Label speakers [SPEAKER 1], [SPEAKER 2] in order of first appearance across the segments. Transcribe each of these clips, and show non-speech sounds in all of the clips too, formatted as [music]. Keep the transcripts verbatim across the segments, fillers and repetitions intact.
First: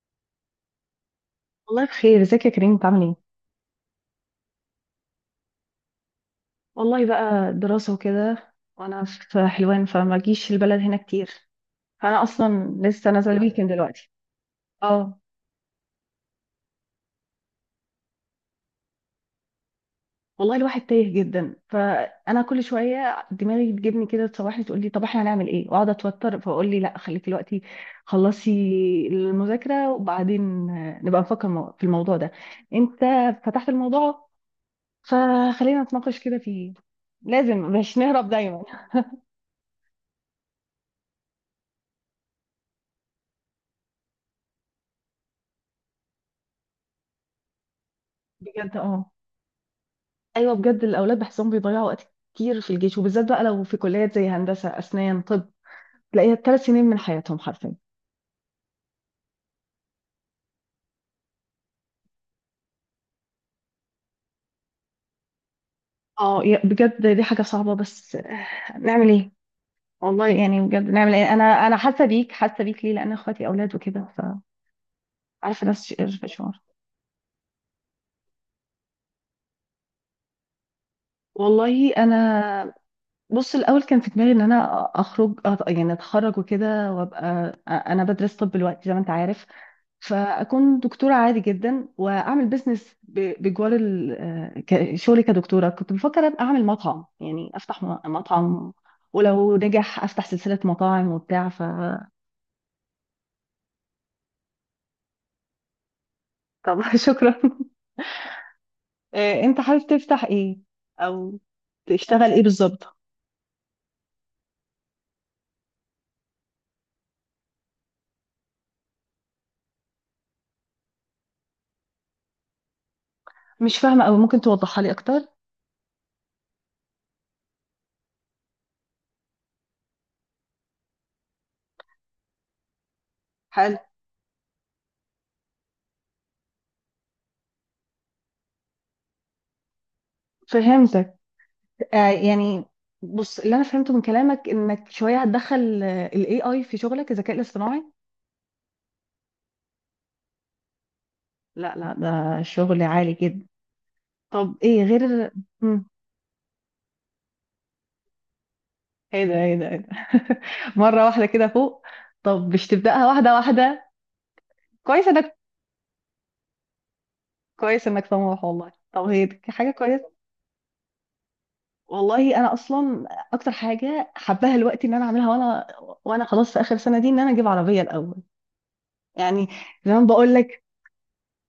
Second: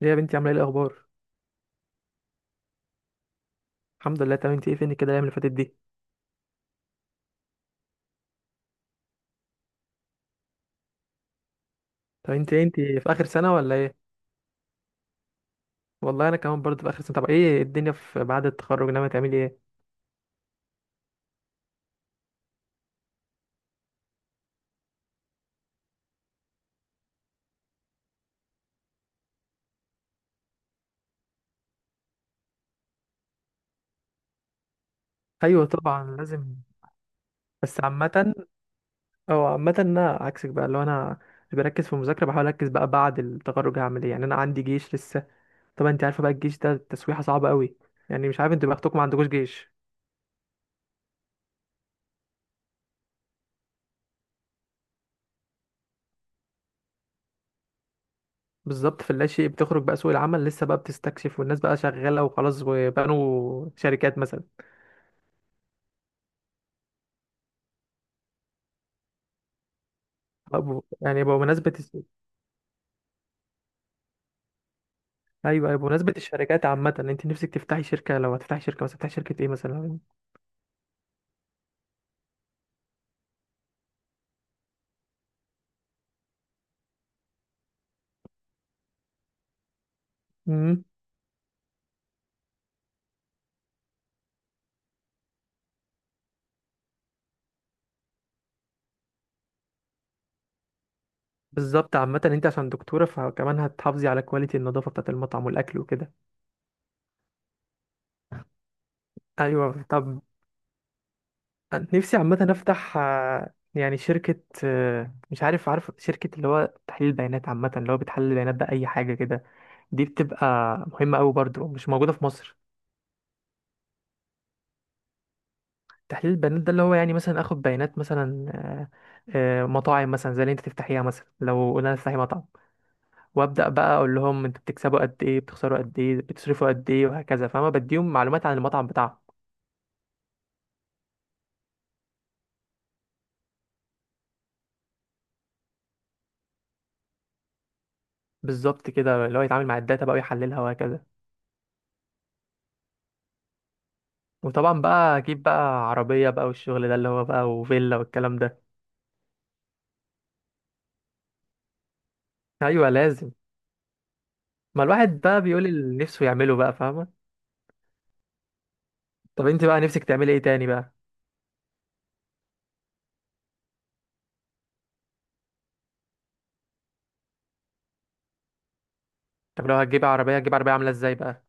[SPEAKER 1] ليه يا بنتي، عامله ايه؟ الاخبار؟
[SPEAKER 2] والله بخير، ازيك يا كريم؟ بتعمل ايه؟
[SPEAKER 1] الحمد لله تمام. انت ايه؟ فين كده الايام اللي فاتت دي؟
[SPEAKER 2] والله بقى دراسة وكده، وانا في حلوان فما جيش البلد هنا كتير. فانا
[SPEAKER 1] طب انت ايه،
[SPEAKER 2] اصلا
[SPEAKER 1] انت في
[SPEAKER 2] لسه
[SPEAKER 1] اخر
[SPEAKER 2] نازله
[SPEAKER 1] سنه
[SPEAKER 2] الويكند
[SPEAKER 1] ولا ايه؟
[SPEAKER 2] دلوقتي. اه.
[SPEAKER 1] والله انا كمان برضه في اخر سنه. طب ايه الدنيا في بعد التخرج؟ ناويه تعملي ايه؟
[SPEAKER 2] والله الواحد تايه جدا، فانا كل شويه دماغي تجيبني كده، تصوحني، تقول لي طب احنا هنعمل ايه، واقعد اتوتر، فاقول لي لا خليك دلوقتي، خلصي المذاكره وبعدين آه، نبقى نفكر مو- في الموضوع ده. انت فتحت الموضوع
[SPEAKER 1] ايوه
[SPEAKER 2] فخلينا
[SPEAKER 1] طبعا
[SPEAKER 2] نتناقش كده
[SPEAKER 1] لازم.
[SPEAKER 2] فيه. لازم
[SPEAKER 1] بس
[SPEAKER 2] مش نهرب
[SPEAKER 1] عامه
[SPEAKER 2] دايما.
[SPEAKER 1] او عامه انا عكسك بقى، لو انا اللي بركز في المذاكره بحاول اركز بقى بعد التخرج هعمل ايه. يعني انا عندي جيش لسه. طبعا انت عارفه بقى الجيش ده تسويحه صعبه قوي. يعني مش عارف، انتوا
[SPEAKER 2] بجد،
[SPEAKER 1] بختكم ما
[SPEAKER 2] اه.
[SPEAKER 1] عندكوش جيش.
[SPEAKER 2] ايوه بجد، الاولاد بحسهم بيضيعوا وقت كتير في الجيش، وبالذات بقى لو في كليات زي هندسه اسنان طب، تلاقيها ثلاث سنين من حياتهم حرفيا.
[SPEAKER 1] بالظبط، في اللاشيء بتخرج بقى، سوق العمل لسه بقى بتستكشف، والناس بقى شغاله وخلاص وبنوا شركات مثلا.
[SPEAKER 2] اه، يا- بجد دي حاجه صعبه، بس آه، نعمل ايه؟ والله يعني بجد
[SPEAKER 1] أبو-
[SPEAKER 2] نعمل
[SPEAKER 1] يعني
[SPEAKER 2] ايه؟ انا
[SPEAKER 1] بمناسبة،
[SPEAKER 2] انا حاسه بيك، حاسه بيك، ليه؟ لان اخواتي اولاد وكده. فعارفه
[SPEAKER 1] ايوه ايوه،
[SPEAKER 2] نفس الش-
[SPEAKER 1] بمناسبه
[SPEAKER 2] الشعور.
[SPEAKER 1] الشركات عامه انت نفسك تفتحي شركه؟ لو هتفتحي شركه، بس هتفتحي شركه ايه مثلا؟
[SPEAKER 2] والله انا، بص، الاول كان في دماغي ان انا اخرج أت- يعني اتخرج وكده وابقى، انا بدرس طب دلوقتي زي ما انت عارف، فاكون
[SPEAKER 1] امم.
[SPEAKER 2] دكتوره عادي جدا، واعمل بيزنس ب- بجوار ال- آه، ك- شغلي كدكتوره. كنت بفكر ابقى اعمل مطعم، يعني افتح م- مطعم، ولو نجح افتح سلسله مطاعم وبتاع ف
[SPEAKER 1] بالظبط، عامه انت عشان دكتوره فكمان هتحافظي على كواليتي النظافه بتاعه المطعم والاكل وكده.
[SPEAKER 2] طب [laughs] شكرا. آه، انت
[SPEAKER 1] ايوه.
[SPEAKER 2] حابب
[SPEAKER 1] طب
[SPEAKER 2] تفتح ايه، او
[SPEAKER 1] نفسي
[SPEAKER 2] تشتغل ايه
[SPEAKER 1] عامه
[SPEAKER 2] بالظبط؟
[SPEAKER 1] افتح، آه، يعني شركه، آه، مش عارف عارف شركه اللي هو تحليل بيانات عامه، اللي هو بتحلل البيانات باي حاجه كده. دي بتبقى مهمه قوي برضو، مش موجوده في مصر.
[SPEAKER 2] مش فاهمه، او ممكن توضحها لي اكتر؟
[SPEAKER 1] تحليل البيانات ده اللي هو يعني مثلا اخد بيانات مثلا، آه، آه، مطاعم مثلا زي اللي انت تفتحيها، مثلا لو قلنا تفتحي مطعم، وابدا
[SPEAKER 2] حلو،
[SPEAKER 1] بقى اقول لهم انتوا بتكسبوا قد ايه، بتخسروا قد ايه، بتصرفوا قد ايه، وهكذا، فاهمه؟ بديهم معلومات عن المطعم بتاعهم.
[SPEAKER 2] فهمتك. آه، يعني، بص، اللي انا فهمته من كلامك انك شويه هتدخل الاي اي في شغلك، الذكاء الاصطناعي.
[SPEAKER 1] بالظبط كده، اللي هو يتعامل مع الداتا بقى ويحللها وهكذا.
[SPEAKER 2] لا، لا، ده شغل عالي جدا. طب
[SPEAKER 1] وطبعا
[SPEAKER 2] ايه
[SPEAKER 1] بقى
[SPEAKER 2] غير؟
[SPEAKER 1] اجيب
[SPEAKER 2] مم.
[SPEAKER 1] بقى عربيه بقى، والشغل ده اللي هو بقى، وفيلا والكلام ده.
[SPEAKER 2] ايه ده؟ ايه ده؟ ايه ده؟ [laughs] مرة واحدة كده فوق؟ طب مش
[SPEAKER 1] ايوه
[SPEAKER 2] تبدأها
[SPEAKER 1] لازم،
[SPEAKER 2] واحدة واحدة؟
[SPEAKER 1] ما
[SPEAKER 2] كويس
[SPEAKER 1] الواحد
[SPEAKER 2] انك
[SPEAKER 1] بقى بيقول اللي نفسه يعمله بقى، فاهمه؟
[SPEAKER 2] كويس انك طموح والله. طب هي دي
[SPEAKER 1] طب انت
[SPEAKER 2] حاجة
[SPEAKER 1] بقى نفسك
[SPEAKER 2] كويسة.
[SPEAKER 1] تعملي ايه تاني بقى؟
[SPEAKER 2] والله انا اصلا، اكتر حاجة حباها الوقت ان انا اعملها وانا وانا خلاص في اخر سنة دي، ان انا اجيب عربية الاول يعني.
[SPEAKER 1] طب لو
[SPEAKER 2] زي ما
[SPEAKER 1] هتجيبي
[SPEAKER 2] بقول
[SPEAKER 1] عربيه، هتجيب
[SPEAKER 2] لك،
[SPEAKER 1] عربيه عامله ازاي بقى؟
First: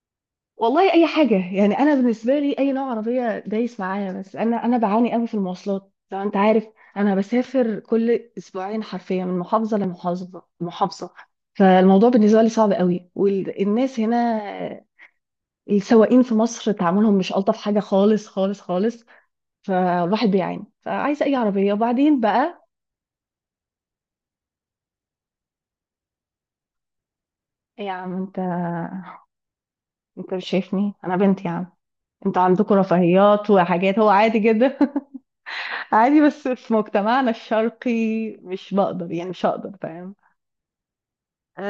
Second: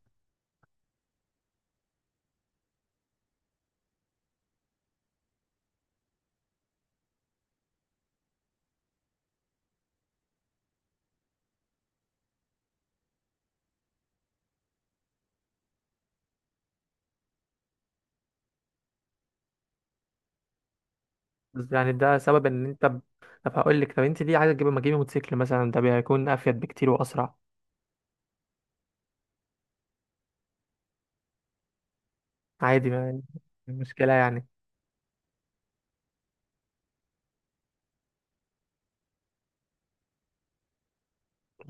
[SPEAKER 2] والله اي حاجه، يعني انا بالنسبه لي اي نوع عربيه دايس معايا، بس انا انا بعاني قوي في المواصلات لو انت عارف. انا بسافر كل اسبوعين حرفيا، من محافظه لمحافظه محافظه فالموضوع بالنسبه لي صعب قوي، والناس هنا، السواقين في مصر تعاملهم مش الطف حاجه، خالص خالص خالص. فالواحد بيعاني، فعايزه اي
[SPEAKER 1] بس
[SPEAKER 2] عربيه
[SPEAKER 1] يعني ده
[SPEAKER 2] وبعدين
[SPEAKER 1] سبب
[SPEAKER 2] بقى.
[SPEAKER 1] ان انت ب... طب هقول لك، طب انت ليه عايزه تجيبي؟ ما تجيبي موتوسيكل مثلا، ده بيكون افيد بكتير واسرع.
[SPEAKER 2] إيه يا عم انت انت مش شايفني انا بنت يا عم؟ انتوا عندكم
[SPEAKER 1] عادي، ما
[SPEAKER 2] رفاهيات
[SPEAKER 1] مش
[SPEAKER 2] وحاجات، هو
[SPEAKER 1] مشكله
[SPEAKER 2] عادي
[SPEAKER 1] يعني.
[SPEAKER 2] جدا [laughs] عادي، بس في مجتمعنا الشرقي مش بقدر، يعني مش هقدر، فاهم؟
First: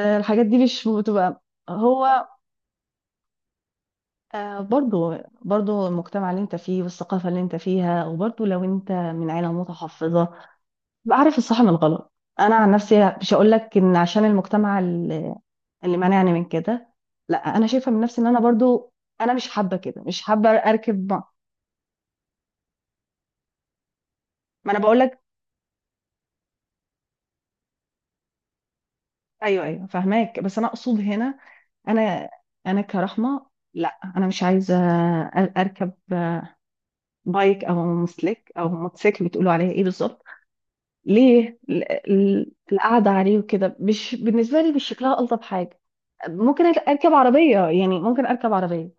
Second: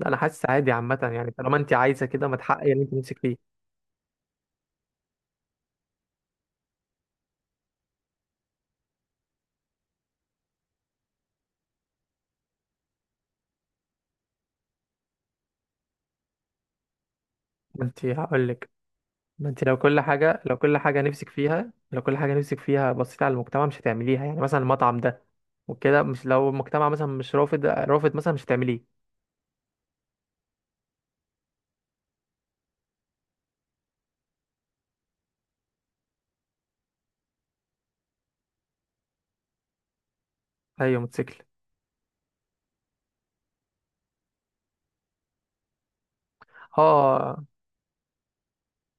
[SPEAKER 1] لا انا
[SPEAKER 2] الحاجات
[SPEAKER 1] حاسس
[SPEAKER 2] دي
[SPEAKER 1] عادي
[SPEAKER 2] مش
[SPEAKER 1] عامه، يعني
[SPEAKER 2] بتبقى.
[SPEAKER 1] طالما انت عايزه
[SPEAKER 2] هو
[SPEAKER 1] كده ما تحققي اللي انت نفسك فيه.
[SPEAKER 2] آه، برضو، برضو المجتمع اللي انت فيه، والثقافة اللي انت فيها، وبرضو لو انت من عيلة متحفظة. بعرف الصح من الغلط. انا عن نفسي مش هقول لك ان عشان المجتمع اللي اللي مانعني من كده. لا، انا
[SPEAKER 1] ما
[SPEAKER 2] شايفة من
[SPEAKER 1] انت
[SPEAKER 2] نفسي ان انا
[SPEAKER 1] هقول لك،
[SPEAKER 2] برضو، انا مش
[SPEAKER 1] ما انت
[SPEAKER 2] حابة
[SPEAKER 1] لو كل
[SPEAKER 2] كده، مش
[SPEAKER 1] حاجه،
[SPEAKER 2] حابة
[SPEAKER 1] لو كل حاجه
[SPEAKER 2] اركب مع-
[SPEAKER 1] نفسك فيها، لو كل حاجه نفسك فيها بصيت على المجتمع مش هتعمليها، يعني مثلا
[SPEAKER 2] ما انا بقول
[SPEAKER 1] المطعم
[SPEAKER 2] لك.
[SPEAKER 1] ده وكده، مش لو المجتمع مثلا مش رافض رافض مثلا مش هتعمليه.
[SPEAKER 2] ايوه، ايوه، فاهماك، بس انا اقصد هنا، انا انا كرحمه، لا، انا مش عايزه أ- اركب بايك او مسلك او موتوسيكل، بتقولوا عليها ايه بالظبط؟
[SPEAKER 1] ايوه موتوسيكل.
[SPEAKER 2] ليه ال- ال- القعده عليه وكده مش بالنسبه لي، مش شكلها الطف حاجه. ممكن اركب
[SPEAKER 1] اه،
[SPEAKER 2] عربيه، يعني ممكن اركب عربيه.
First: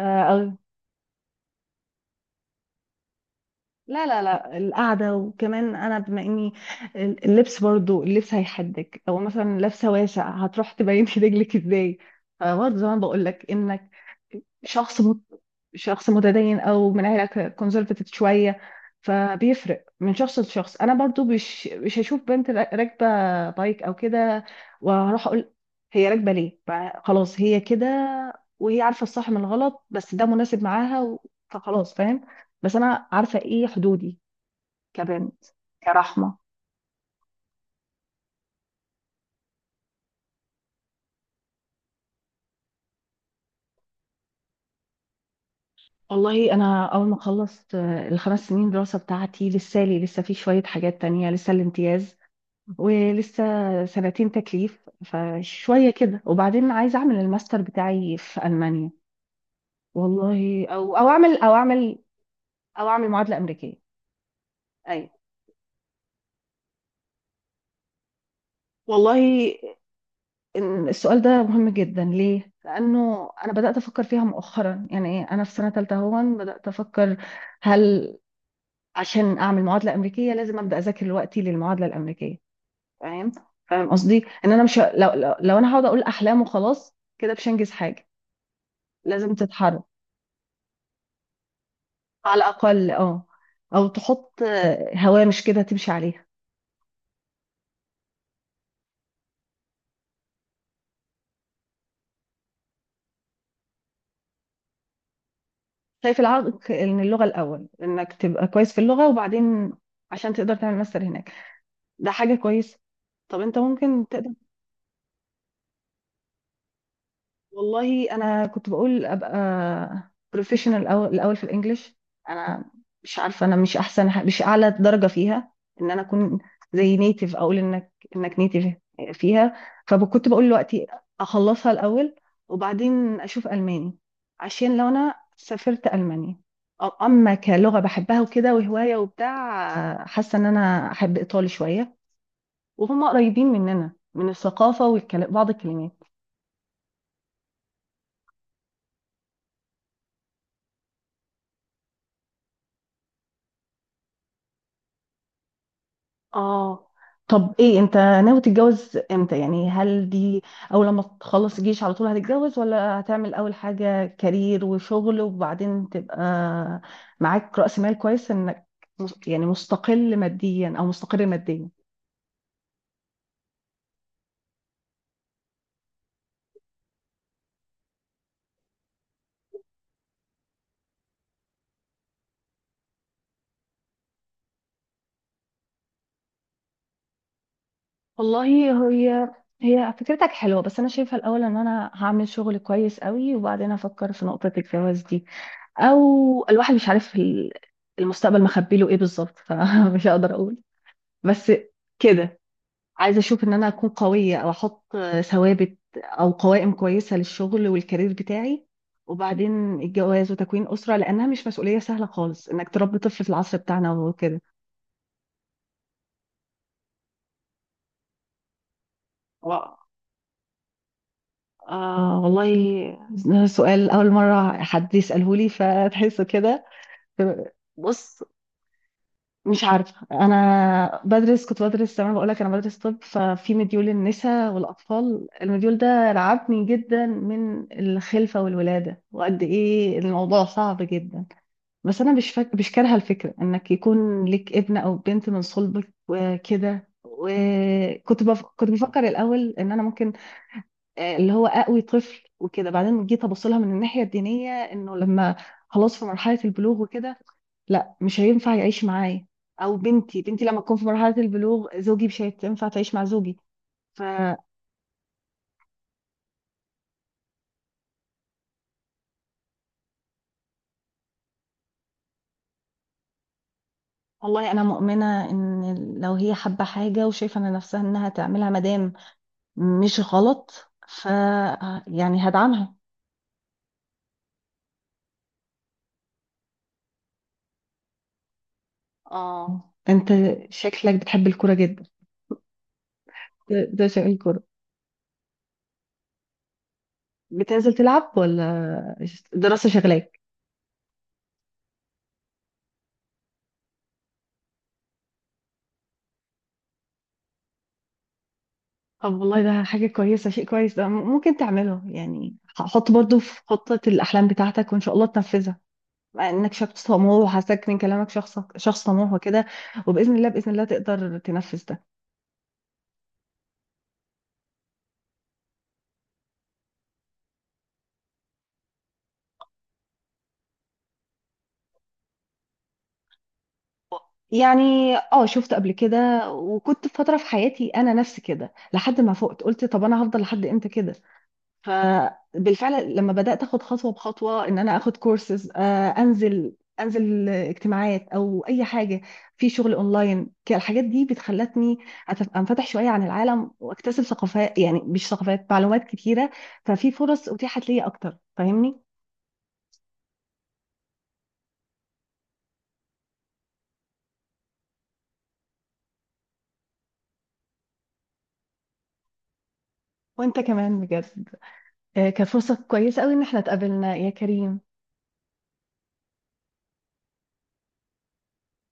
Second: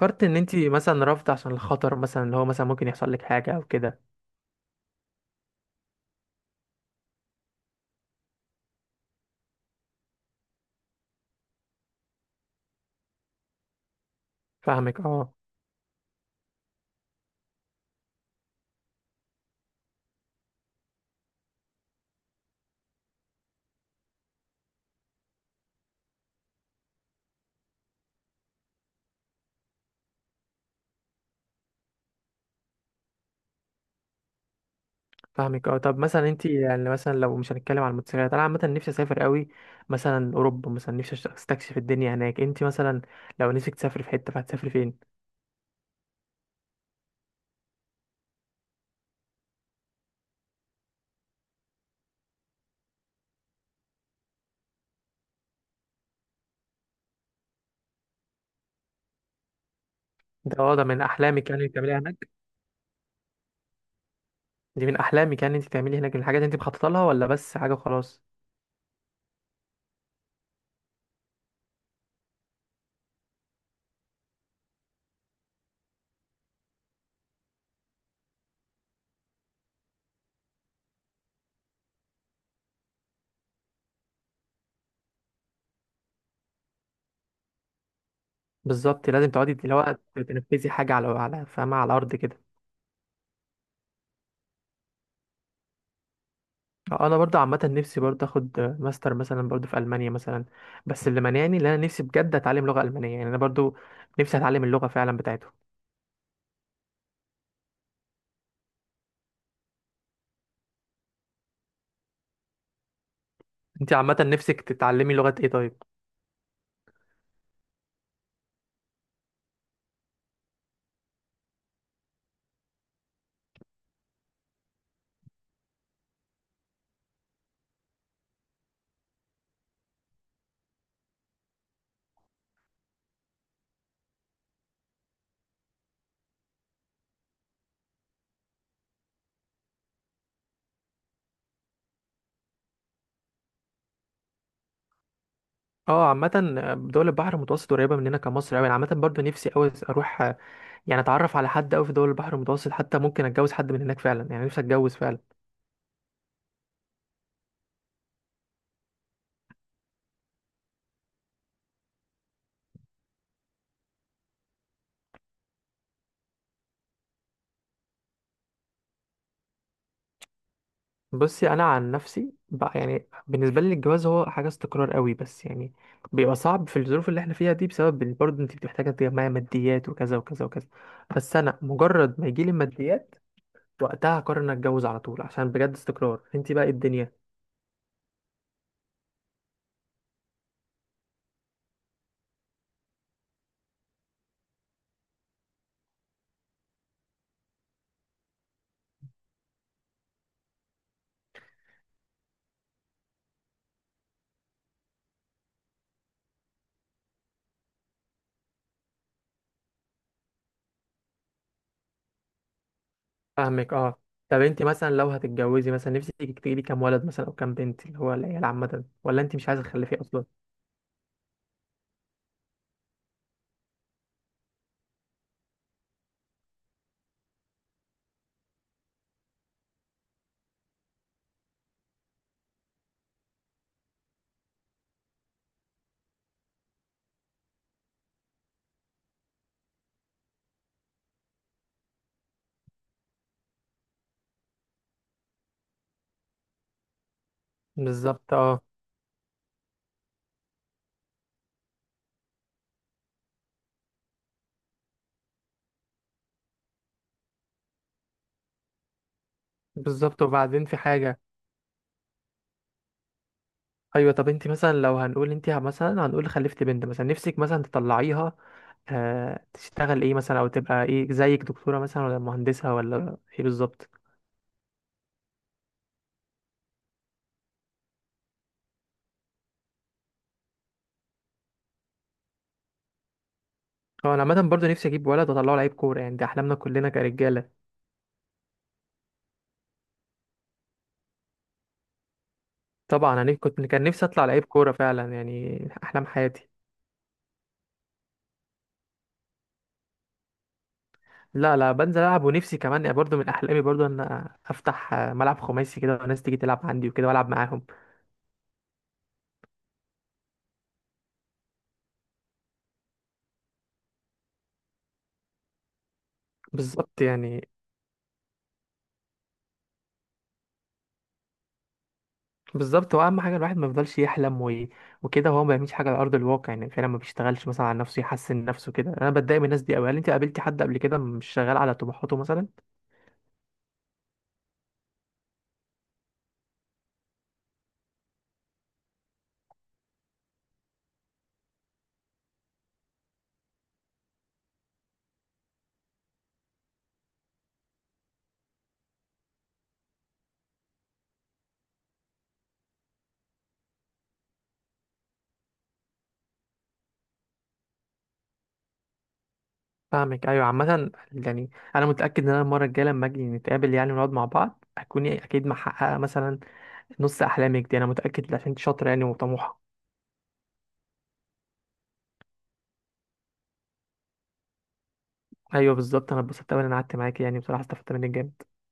[SPEAKER 2] آه،
[SPEAKER 1] ان
[SPEAKER 2] أو،
[SPEAKER 1] انت مثلا رافضه عشان الخطر مثلا، اللي هو مثلا ممكن يحصل لك حاجه او كده.
[SPEAKER 2] لا، لا، لا، القعده، وكمان انا بما اني، اللبس برضو، اللبس هيحدك لو مثلا لابسه واسع هتروح تبين [laughs] في رجلك ازاي. فبرضه زي ما بقول لك، انك
[SPEAKER 1] فاهمك
[SPEAKER 2] شخص مت...
[SPEAKER 1] اه.
[SPEAKER 2] شخص متدين او من عيله كونسرفتيف شويه. فبيفرق من شخص لشخص، انا برضو مش مش هشوف بنت را- راكبه بايك او كده واروح اقول هي راكبه ليه؟ ف- خلاص هي كده، وهي عارفه الصح من الغلط، بس ده مناسب معاها و... فخلاص فاهم. بس انا عارفه ايه حدودي كبنت.
[SPEAKER 1] فاهمك اه. طب مثلا
[SPEAKER 2] كرحمه،
[SPEAKER 1] انت يعني مثلا لو مش هنتكلم عن الموتوسيكلات، انا عامه نفسي اسافر قوي، مثلا اوروبا مثلا، نفسي أشت- استكشف الدنيا هناك. انت مثلا لو نفسك تسافري في حته فهتسافري فين؟
[SPEAKER 2] والله انا اول ما خلصت، آه، الخمس سنين دراسه بتاعتي، لسه لي لسه في شويه حاجات تانية، لسه الامتياز، ولسه سنتين تكليف، فشوية كده وبعدين عايزة أعمل الماستر بتاعي في ألمانيا.
[SPEAKER 1] ده
[SPEAKER 2] والله،
[SPEAKER 1] اه، ده
[SPEAKER 2] أو
[SPEAKER 1] من
[SPEAKER 2] أو أعمل
[SPEAKER 1] احلامك،
[SPEAKER 2] أو
[SPEAKER 1] يعني إنك
[SPEAKER 2] أعمل
[SPEAKER 1] تعمليها هناك؟
[SPEAKER 2] أو أعمل معادلة أمريكية.
[SPEAKER 1] دي من
[SPEAKER 2] أيوة.
[SPEAKER 1] احلامك يعني انت تعملي هناك، من الحاجات اللي انت مخططه لها ولا بس حاجه خلاص؟
[SPEAKER 2] والله إن السؤال ده مهم جدا. ليه؟ لأنه أنا بدأت أفكر فيها مؤخرا، يعني إيه، أنا في سنة تالتة هون بدأت أفكر، هل عشان أعمل معادلة أمريكية لازم أبدأ أذاكر دلوقتي للمعادلة الأمريكيه؟ فاهم؟ فاهم قصدي؟ إن أنا مش لو لو, لو أنا هقعد أقول أحلام وخلاص كده مش هنجز حاجة.
[SPEAKER 1] بالظبط لازم
[SPEAKER 2] لازم
[SPEAKER 1] تقعدي اللي
[SPEAKER 2] تتحرك
[SPEAKER 1] هو تنفذي حاجه على على فاهمه، على الارض
[SPEAKER 2] على
[SPEAKER 1] كده.
[SPEAKER 2] الأقل، اه، أو تحط آه، هوامش كده تمشي عليها.
[SPEAKER 1] انا برضه عامه نفسي برضه اخد ماستر مثلا برضه في المانيا مثلا، بس اللي مانعني ان انا نفسي بجد اتعلم لغه المانيه. يعني انا برضه نفسي اتعلم اللغه فعلا بتاعتهم.
[SPEAKER 2] شايف العائق إن اللغة الأول، إنك تبقى كويس في اللغة وبعدين عشان تقدر تعمل ماستر هناك، ده حاجة كويسة. طب أنت
[SPEAKER 1] انت
[SPEAKER 2] ممكن
[SPEAKER 1] عامة
[SPEAKER 2] تقدر.
[SPEAKER 1] نفسك تتعلمي لغة ايه طيب؟
[SPEAKER 2] والله انا كنت بقول ابقى بروفيشنال الاول الأول في الانجليش. انا مش عارفه، انا مش احسن ح- مش اعلى درجه فيها، ان انا اكون زي نيتيف، اقول انك انك نيتيف فيها. فكنت بقول دلوقتي اخلصها الاول، وبعدين اشوف الماني، عشان لو انا سافرت المانيا، أ- اما كلغه بحبها وكده وهوايه وبتاع، حاسه ان انا احب ايطالي شويه، وهم قريبين مننا من الثقافه وبعض الكلمات.
[SPEAKER 1] اه عامة، دول البحر المتوسط قريبة مننا كمصر اوي. انا عامة برضو نفسي اوي اروح، آه، يعني اتعرف على حد اوي في دول البحر المتوسط، حتى ممكن اتجوز حد من هناك فعلا. يعني نفسي اتجوز فعلا.
[SPEAKER 2] اه، طب ايه انت ناوي تتجوز امتى يعني؟ هل دي، اول لما تخلص الجيش على طول هتتجوز، ولا هتعمل اول حاجة كارير وشغل وبعدين تبقى معاك رأس مال كويس، انك مس- يعني مستقل ماديا او مستقر
[SPEAKER 1] بصي، انا
[SPEAKER 2] ماديا؟
[SPEAKER 1] عن نفسي بقى يعني، بالنسبة لي الجواز هو حاجة استقرار اوي، بس يعني بيبقى صعب في الظروف اللي احنا فيها دي، بسبب إن برضو انت بتبقى محتاجة تجمعي ماديات، وكذا وكذا وكذا. بس انا مجرد ما يجيلي الماديات، وقتها هقرر ان اتجوز على طول، عشان بجد استقرار، انت بقى إيه الدنيا.
[SPEAKER 2] والله، هي هي فكرتك حلوة، بس أنا شايفة الأول إن أنا هعمل شغل كويس قوي وبعدين أفكر في نقطة الجواز دي. أو، الواحد مش عارف ال- المستقبل مخبيله إيه بالظبط [laughs] فمش هقدر أقول. بس كده عايزه اشوف ان انا اكون قويه، او احط ثوابت او قوائم كويسه للشغل والكارير بتاعي، وبعدين الجواز وتكوين اسره، لانها مش مسؤوليه سهله خالص انك تربي طفل في العصر
[SPEAKER 1] فاهمك
[SPEAKER 2] بتاعنا
[SPEAKER 1] اه. طب
[SPEAKER 2] وكده.
[SPEAKER 1] انت مثلا لو هتتجوزي مثلا، نفسك تجيبي كام ولد مثلا او كام بنت، اللي هو العيال عامه، ولا انت مش عايزه
[SPEAKER 2] و-
[SPEAKER 1] تخلفي اصلا؟
[SPEAKER 2] آه والله ده سؤال اول مره حد يساله لي، فتحسه كده. بص، مش عارفة، أنا بدرس كنت بدرس زي ما بقولك، أنا بدرس طب، ففي مديول النساء والأطفال، المديول ده رعبني جدا من الخلفة والولادة وقد إيه الموضوع صعب جدا. بس أنا مش فاك... مش كارهة الفكرة إنك يكون لك ابن أو بنت من صلبك وكده، وكنت
[SPEAKER 1] بالظبط
[SPEAKER 2] بف...
[SPEAKER 1] اه.
[SPEAKER 2] كنت بفكر الأول إن أنا ممكن آه، اللي هو اقوي طفل وكده، بعدين جيت ابص لها من الناحيه الدينيه، انه لما خلاص في مرحله البلوغ وكده، لا مش هينفع يعيش معايا، او بنتي،
[SPEAKER 1] بالظبط،
[SPEAKER 2] بنتي لما
[SPEAKER 1] وبعدين
[SPEAKER 2] تكون
[SPEAKER 1] في
[SPEAKER 2] في مرحله
[SPEAKER 1] حاجه.
[SPEAKER 2] البلوغ زوجي مش هينفع تعيش مع زوجي ف
[SPEAKER 1] ايوه. طب انت مثلا لو هنقول انت مثلا هنقول خلفت بنت مثلا، نفسك مثلا تطلعيها آه تشتغل ايه مثلا، او تبقى ايه زيك، دكتوره مثلا ولا مهندسه ولا ايه بالظبط؟
[SPEAKER 2] والله انا مؤمنه ان لو هي حابه حاجه وشايفه ان نفسها انها تعملها، مادام مش غلط، ف يعني هدعمها.
[SPEAKER 1] هو انا عامه برضه نفسي اجيب ولد واطلعه لعيب كوره، يعني دي احلامنا كلنا كرجاله.
[SPEAKER 2] اه، انت شكلك بتحب الكوره جدا.
[SPEAKER 1] طبعا انا
[SPEAKER 2] ده
[SPEAKER 1] كنت، كان
[SPEAKER 2] ده
[SPEAKER 1] نفسي
[SPEAKER 2] شغل
[SPEAKER 1] اطلع
[SPEAKER 2] الكوره،
[SPEAKER 1] لعيب كوره فعلا، يعني احلام حياتي.
[SPEAKER 2] بتنزل تلعب، ولا دراسه شغلاك؟
[SPEAKER 1] لا لا، بنزل العب، ونفسي كمان يعني برضو من احلامي برضو ان افتح ملعب خماسي كده، وناس تيجي تلعب عندي وكده والعب معاهم.
[SPEAKER 2] طب والله، ده حاجة كويسة، شيء كويس، ده م- ممكن تعمله يعني. حط برضو في خطة الأحلام بتاعتك وإن شاء الله تنفذها، مع إنك شخص
[SPEAKER 1] بالظبط
[SPEAKER 2] طموح،
[SPEAKER 1] يعني.
[SPEAKER 2] وحاسك من كلامك شخص شخص طموح وكده. وبإذن الله، بإذن الله تقدر تنفذ ده.
[SPEAKER 1] بالظبط، هو اهم حاجه الواحد ما يفضلش يحلم و... وكده، وهو ما بيعملش حاجه على ارض الواقع، يعني فعلا ما بيشتغلش مثلا على نفسه يحسن نفسه كده. انا بتضايق من الناس دي قوي. هل انت قابلتي حد قبل كده مش شغال على طموحاته مثلا؟
[SPEAKER 2] يعني اه، شفت قبل كده، وكنت في فترة في حياتي أنا نفسي كده، لحد ما فقت قلت طب أنا هفضل لحد إمتى كده؟ فبالفعل لما بدأت اخد خطوة بخطوة، ان انا اخد كورسز، انزل انزل اجتماعات او اي حاجة، في شغل اونلاين، ك- الحاجات دي بتخلتني أتف- انفتح شوية عن العالم، واكتسب ثقافات، يعني مش ثقافات، معلومات كتيرة. ففي فرص اتيحت لي اكتر، فاهمني؟
[SPEAKER 1] فاهمك ايوه. عامه يعني، انا متاكد ان انا المره الجايه لما اجي نتقابل، يعني ونقعد مع بعض، هتكوني اكيد محققه مثلا نص احلامك دي، انا متاكد عشان انت شاطره يعني وطموحه.
[SPEAKER 2] وانت كمان بجد، آه، كانت فرصة كويسة قوي ان احنا اتقابلنا يا كريم.
[SPEAKER 1] ايوه بالظبط، انا اتبسطت أوي ان انا قعدت معاك، يعني بصراحه استفدت منك جامد.